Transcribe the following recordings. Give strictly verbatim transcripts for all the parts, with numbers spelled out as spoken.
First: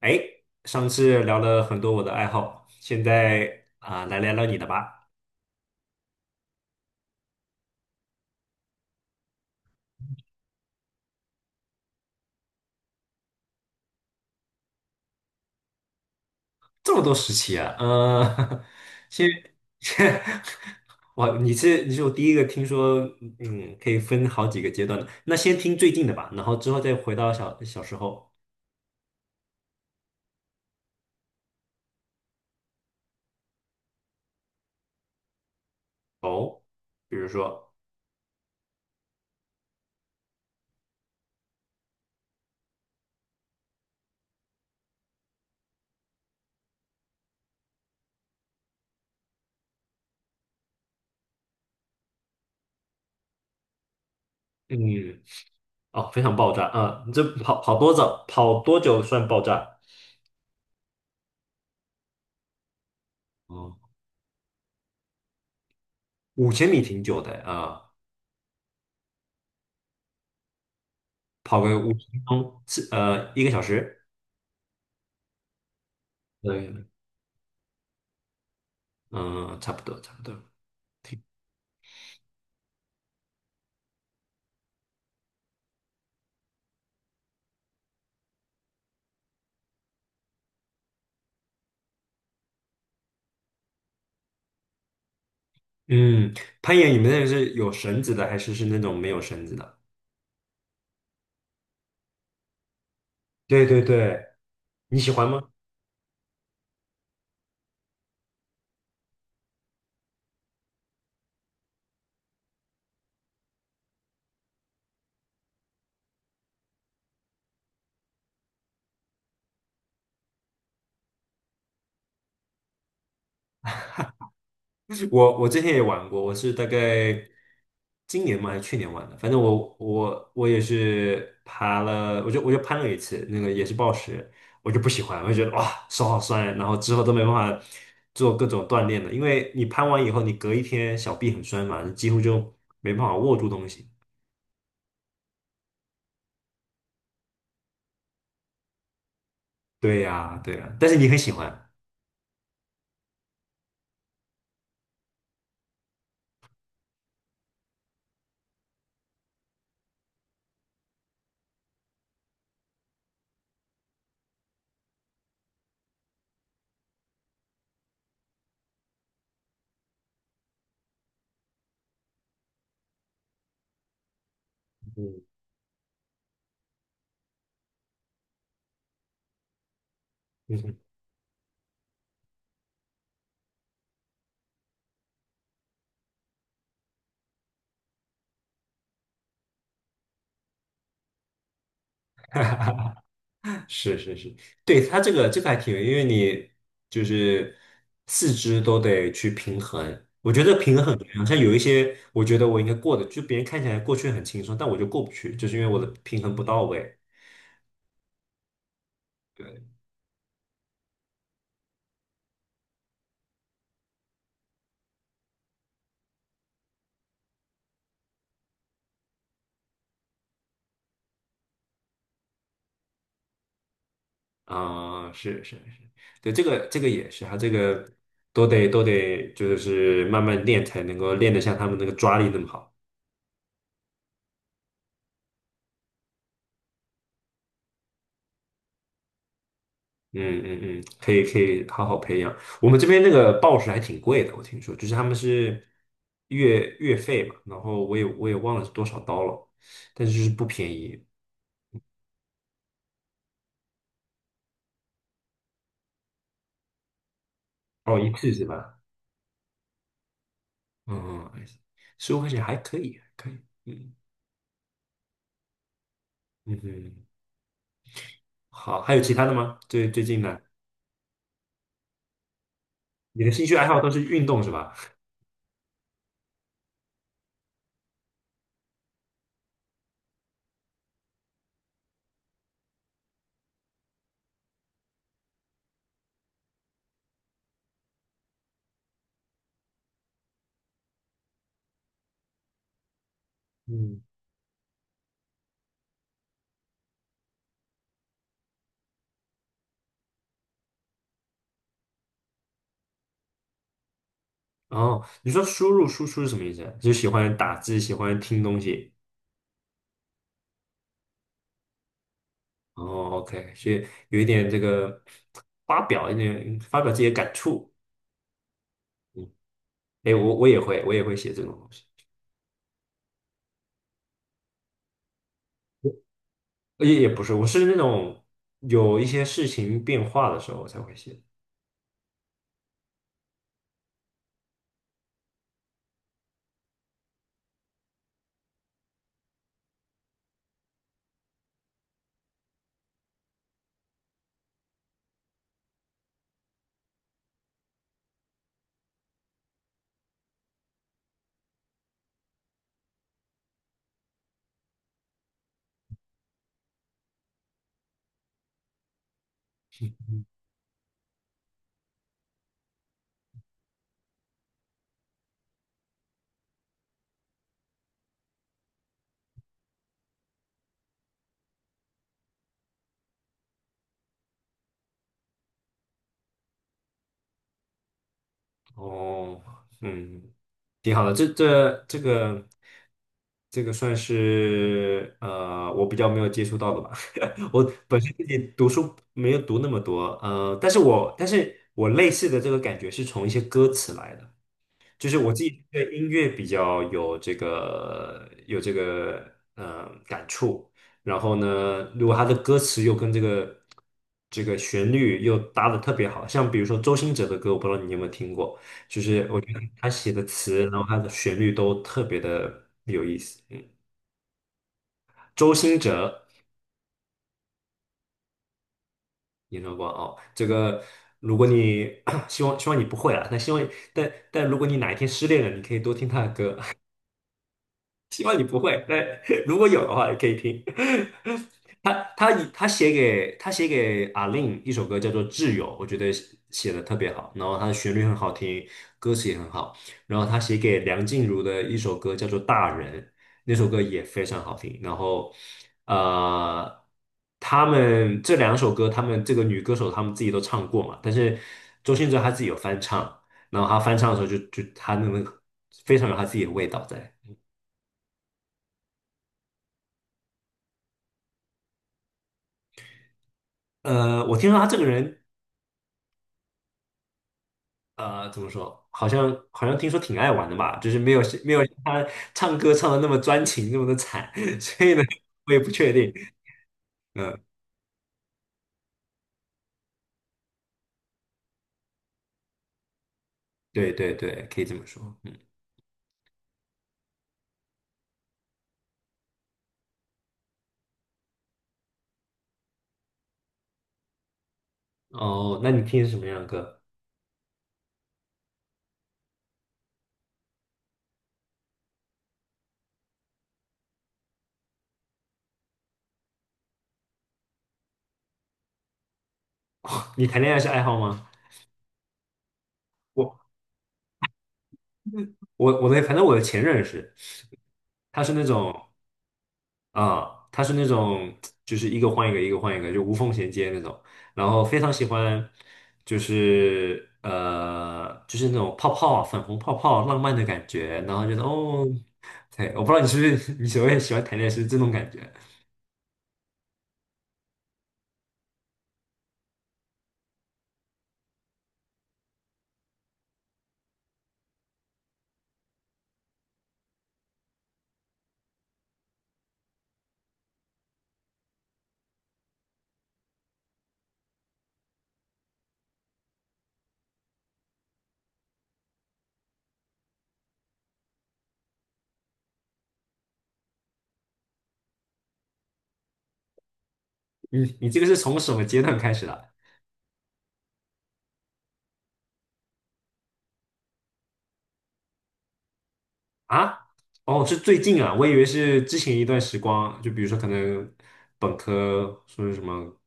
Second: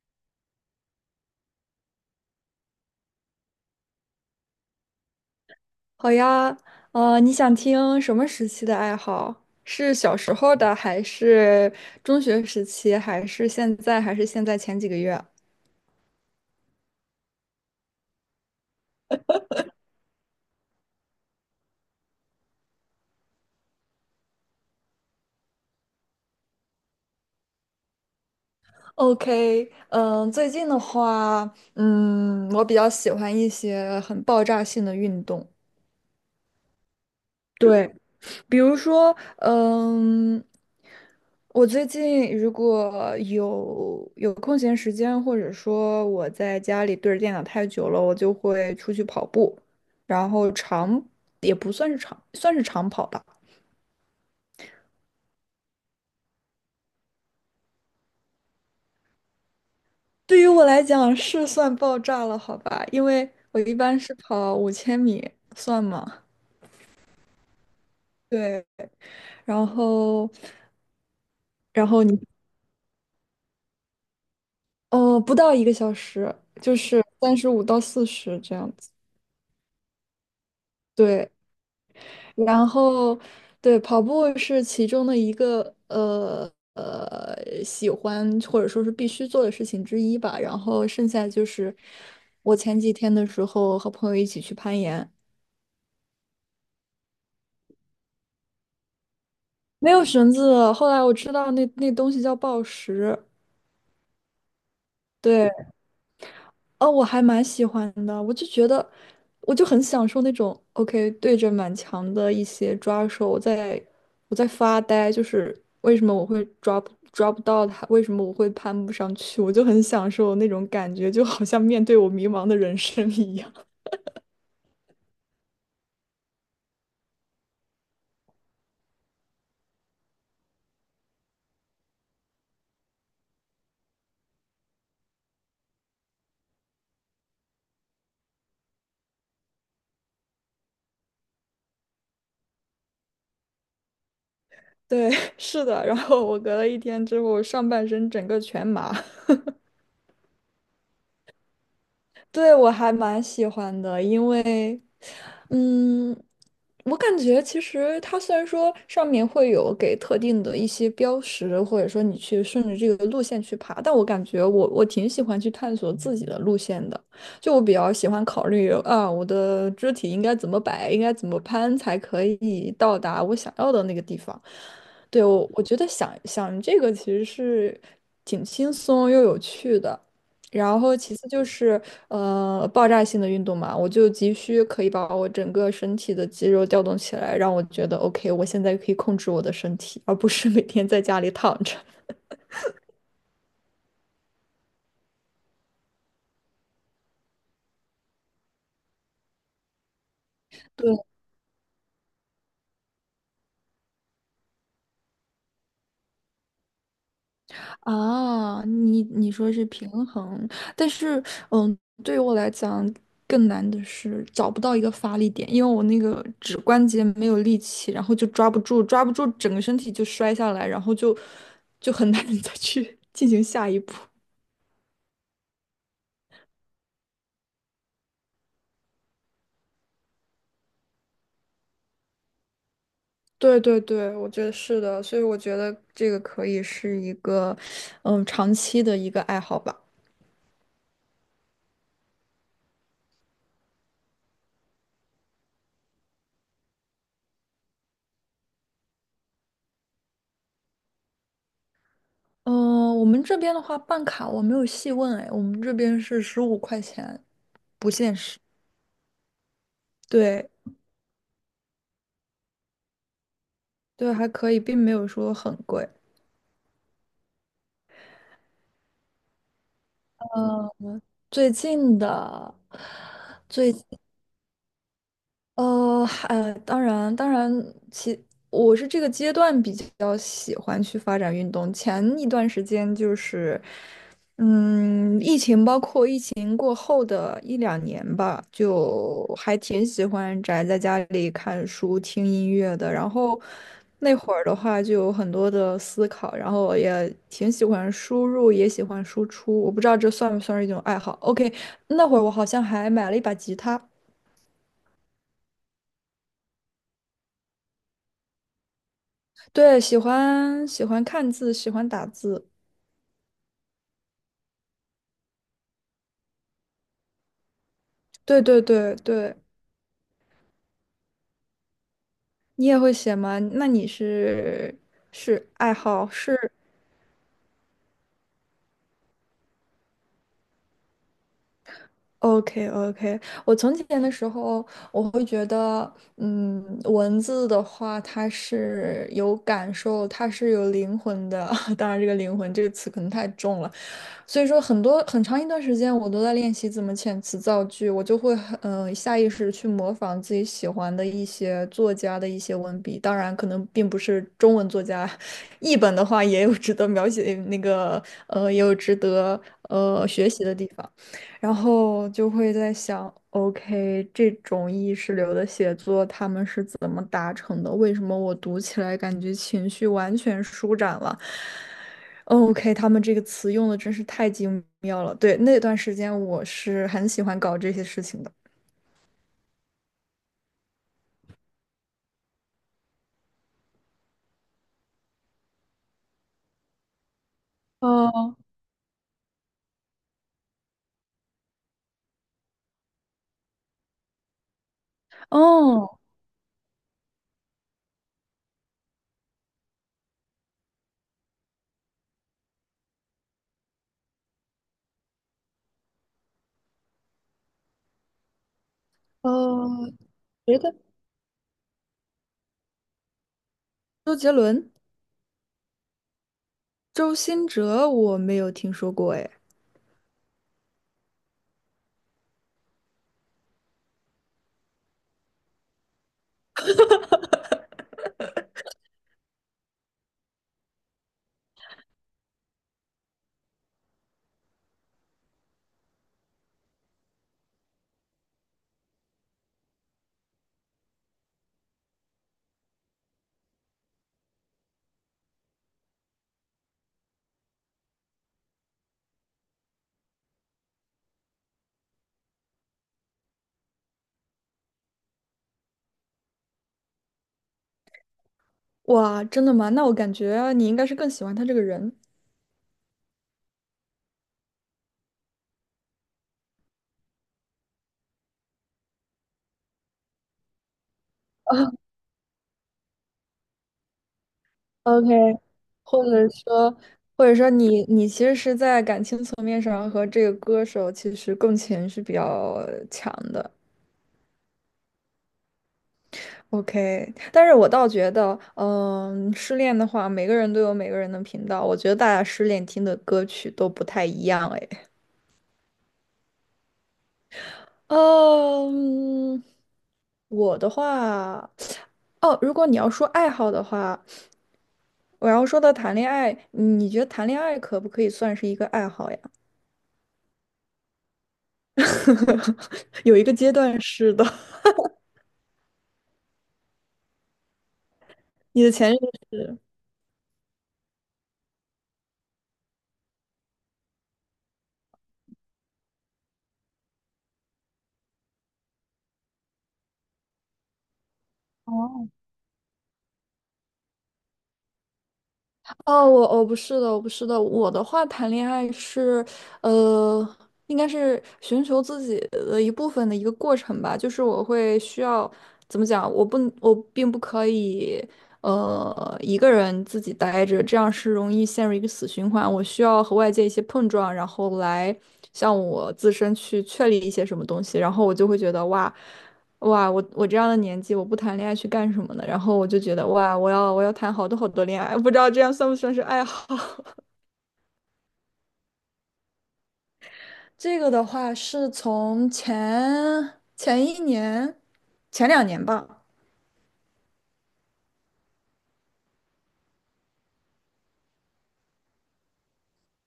哎，上次聊了很多我的爱好，现在啊、来聊聊你的吧。好呀，呃，你想听什么时期的爱好？是小时候的，还是中学时期，还是现在，还是现在前几个月这么多时期啊，呃，先先，哇，你是你是我第一个听说，嗯，可以分好几个阶段的。那先听最近的吧，然后之后再回到小小时候？OK，嗯，最近的话，嗯，我比较喜欢一些很爆炸性的运动。哦，比如说，对。比如说，嗯，我最近如果有有空闲时间，或者说我在家里对着电脑太久了，我就会出去跑步，然后长也不算是长，算是长跑吧。嗯，哦，非常爆炸啊、你这跑跑多早，跑多久算爆炸？对于我来讲是算爆炸了，好吧，因为我一哦，般是跑五千米，算吗？五千米挺久的啊、对，然后跑个然五后十你分钟，是呃一个小时。哦，不到一个小时，就对，是三十五到四十这样子。嗯，差不多，差不多。对，然后，对，跑步是其中的一个呃呃喜欢或者说是必须做的事情之一吧。然后剩下就是我前几天的时候和朋友一起去攀岩，嗯，攀岩，你们那个是有绳子的，还是是那种没有绳子的？没有绳子，后来我知道那那东西叫抱石，对对对，你喜欢吗？对，哦，我还蛮喜欢的，我就觉得，我就很享受那种 OK 对着满墙的一些抓手，我在我在发呆，就是为什么我会抓不抓不到它，为什么我会攀不上去，我就很享受那种感觉，就好像面对我迷茫的人生一样。我我之前也玩过，我是大概今年嘛还是去年玩的，反正我我我也是爬了，我就我就攀了一次，那个也是暴食，我就不喜欢，我就觉得哇手好酸啊，然后之后都没办法做各种锻炼了，因为你攀完以后，你隔一天小臂很酸嘛，你几乎就没办法握住东西。对，是的，然后我隔了一天之后，上半身整个全麻。对呀，对呀，但是你很喜欢。对，我还蛮喜欢的，因为，嗯，我感觉其实它虽然说上面会有给特定的一些标识，或者说你去顺着这个路线去爬，但我感觉我我挺喜欢去探索自己的路线的，就我比较喜欢考虑啊，我的肢体应该怎么摆，应该怎么攀才可以到达我想要的那个地方。对，我我觉得想想这个其实是挺轻松又有趣的。嗯。然后其次就是呃爆炸性的运动嘛，我就急需可以把我整个身体的肌肉调动起来，让我觉得 OK，我现在可以控制我的身体，而不是每天在家里躺着。是是是，对，它这个这个还挺有因为你就是四肢都得去平衡。我觉得平衡对很重要，像有一些我觉得我应该过的，就别人看起来过去很轻松，但我就过不去，就是因为我的平衡不到位。啊，你你说对，是平衡，但是嗯，对于我来讲更难的是找不到一个发力点，因为我那个指关节没有力气，然后就抓不住，抓不住，整个身体就摔下来，然后就就很难 再去进行下一步。啊、是是是，对，这个这个也是，他这个都得都得就是慢慢练才能够练得像他们那个抓力那么好。对对对，我觉得是的，所以我觉得这个可以是一个，嗯，长期的一个爱好吧。嗯嗯嗯，可以可以好好培养。我们这边那个报纸还挺贵的，我听说，就是他们是月月费嘛，然后我也我也忘了是多少刀了，但是就是不便宜嗯、我们这边的话，办卡我没有细问哎，我们这边是十五块钱，不哦，一限次时。是吧？对嗯嗯，十五块钱还可以，还可以，嗯对，还可以，并没有说很贵。嗯嗯，好，还有其他的吗？最最近的，嗯，最近的你的兴趣爱最好都是运动是吧？呃，还当然当然，其我是这个阶段比较喜欢去发展运动。前一段时间就是，嗯，疫情吧。年过后的一两年吧，就还挺喜欢宅在家里看书、听音乐的。然后嗯，那会儿的话，就有很多的思考，然后也挺喜欢输入，也喜欢输出。我不知道这算不算是一种爱好。OK，那会儿我好像还买了一把吉他。哦，你说输入输出是什么意思？就是喜欢打字，喜欢听东西。对，喜欢喜欢看字，喜欢打字。哦，OK,所以有一点这个发表一点发表自己的感触，对对对嗯，对，哎，我我也会我也会写这种东西，你也会写吗？那你是是爱好是？也也不是，我是那种有一些事情变化的时候我才会写。OK OK，我从前的时候，我会觉得，嗯，文字的话，它是有感受，它是有灵魂的。当然，这个"灵魂"这个词可能太重了，所以说很多很长一段时间我都在练习怎么遣词造句，我就会很呃下意识地去模仿自己喜欢的一些作家的一些文笔，当然可能并不是中文作家，译本的话也有值得描写那个呃也有值得呃学习的地方，然后就会在想。OK，这种意识流的写作，他们是怎么达成的？为什么我读起来感觉情绪完全舒展了？OK，他们这个词用的真是太精妙了。对，那段时间我是很喜欢搞这些事情的。哦，嗯，挺好的，这这这个这个算是呃我比较没有接触到的吧，我本身自哦己读书没有读那么多，呃，但是我但是我类似的这个感觉是从一些歌词来的。就是我自己对哦，音乐比较有这个有这个呃感触，然后呢，如果他的歌词又跟这个这个旋律又搭的特别好，像比如说周兴哲的歌，我不知道你有没有听过，就是我觉得他哦，写的别词，的然后他的旋律都特别的有意思。嗯，周杰伦、周兴哲，周兴哲我没有听说过哎。你说过哦，这个如果你 希望希望你不会啊，但希望但但如果你哪一天失恋了，你可以多听他的歌。希望你不会。那 如果有的话，也可以听。他他以他写给他写给阿令一首歌叫做《挚友》，我觉得写的特别好，然后他的旋律很好听，歌词也很好。然后他写给梁静茹的一首歌叫做《大人》，那首歌也非常好听。然后呃，他们这两首歌，他们这个女歌手他们自己都唱过嘛，但是周兴哲他自己有翻唱，然后他翻唱的时候就就他那个非常有他自己的味道在。哇，真的吗？那我感觉你应该是更喜欢他这个人，呃，我听说他这个人，呃，怎么说？好像好像听说挺爱玩的吧，就是没有没有他唱歌唱的那么专情，那么的惨，所以呢，，OK，我也不确或定。者说，或者嗯，说你你其实是在感情层面上和这个歌手其实共情是比较强的。对对对，可以这么说。嗯，OK，但是我倒觉得，嗯，失恋的话，每个人都有每个人的频道。我觉得大家失恋听的歌曲都不太一样，哎，哦，那你听什么样的歌？嗯，我的话，哦，如果你要说爱好的话，我要说到谈恋爱，你觉得谈恋爱可不可以算是一个爱好呀？你谈恋爱是爱好吗？有一我个阶段是的，我我的，反正我的前任是，他是那 你的种。前任是。啊，他是那种就是一个换一个，一个换一个，就无缝衔接那种。然后非常喜欢，就是呃，就是那种泡泡啊、粉红泡泡、浪漫的感觉。然后觉得哦，哦。对，我不知道你是不是 你所谓喜欢谈恋爱是这种感觉。哦，我我不是的，我不是的，我的话谈恋爱是，呃，应该是寻求自己的一部分的一个过程吧。就是我会需要怎么讲，我不我并不可以，呃，一个人自己待着，这样是容易陷入一个死循环。我需要和外界一些碰撞，然后来向我自身去确立一些什么东西，然后我就会觉得哇。哇，我我这样的年纪，我不谈恋爱去干什么呢？然后我就觉得，哇，我要我要谈好多好多恋爱，不知道这样算不算是爱好？你你这个是从什么阶段开始的这个的话是从前前一年、前两年吧，啊？哦，是最近啊，我以为是之前一段时光，就比如说可能本科说是什么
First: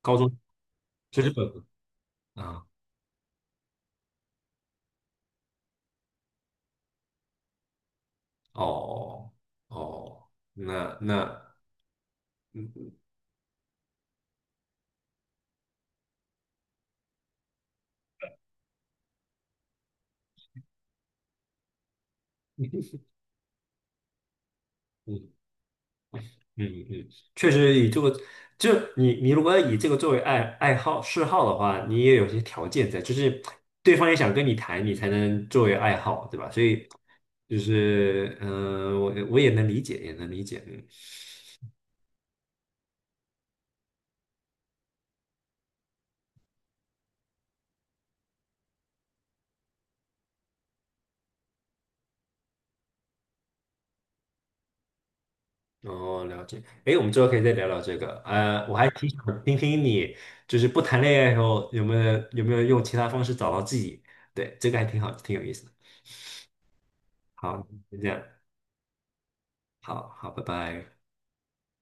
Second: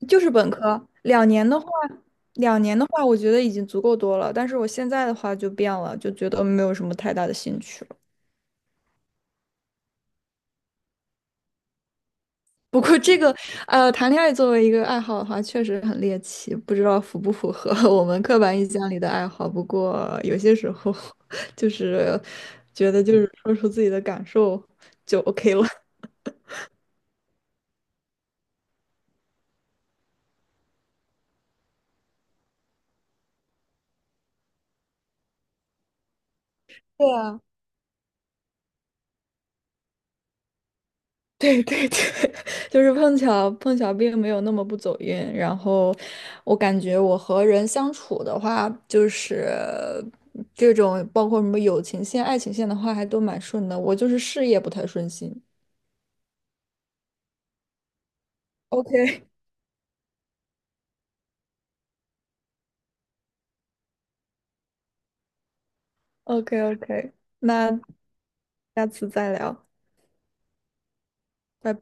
高就是中，本科就两是本年的科话，两啊，年的话，我觉得已经足够多了。但是我现在的话就变了，就觉得没有什么太大的兴趣。哦哦。那那嗯不嗯过这个，呃，谈恋爱作为一个爱好的话，确实很猎奇，不知道符不符合 我们刻板印象里的爱好。不过有些时候，就是觉得就是说出自己的感受就 OK 了。嗯嗯，确实以这个，就你你如果以这个作为爱爱好嗜好的话，你也有些条件在，就是对方也想跟你谈，你才能作为爱好，对吧？所以对啊，就是嗯、呃我我也能理解，也能理解，嗯，对对对，就是碰巧碰巧并没有那么不走运。然后我感觉我和人相处的话，就是这种包括什么友情线、爱情线的话，还都蛮顺的。我就是事业不太顺心。哦，了解。哎，我们之后可以再聊聊这个。呃，我还挺 OK。想听听你，就是不谈恋爱时候有没有有没有用其他方式找到自己？对，这个还挺好，挺有意思的。OK OK，好，那就这样，下次再聊，好好，拜拜。拜拜。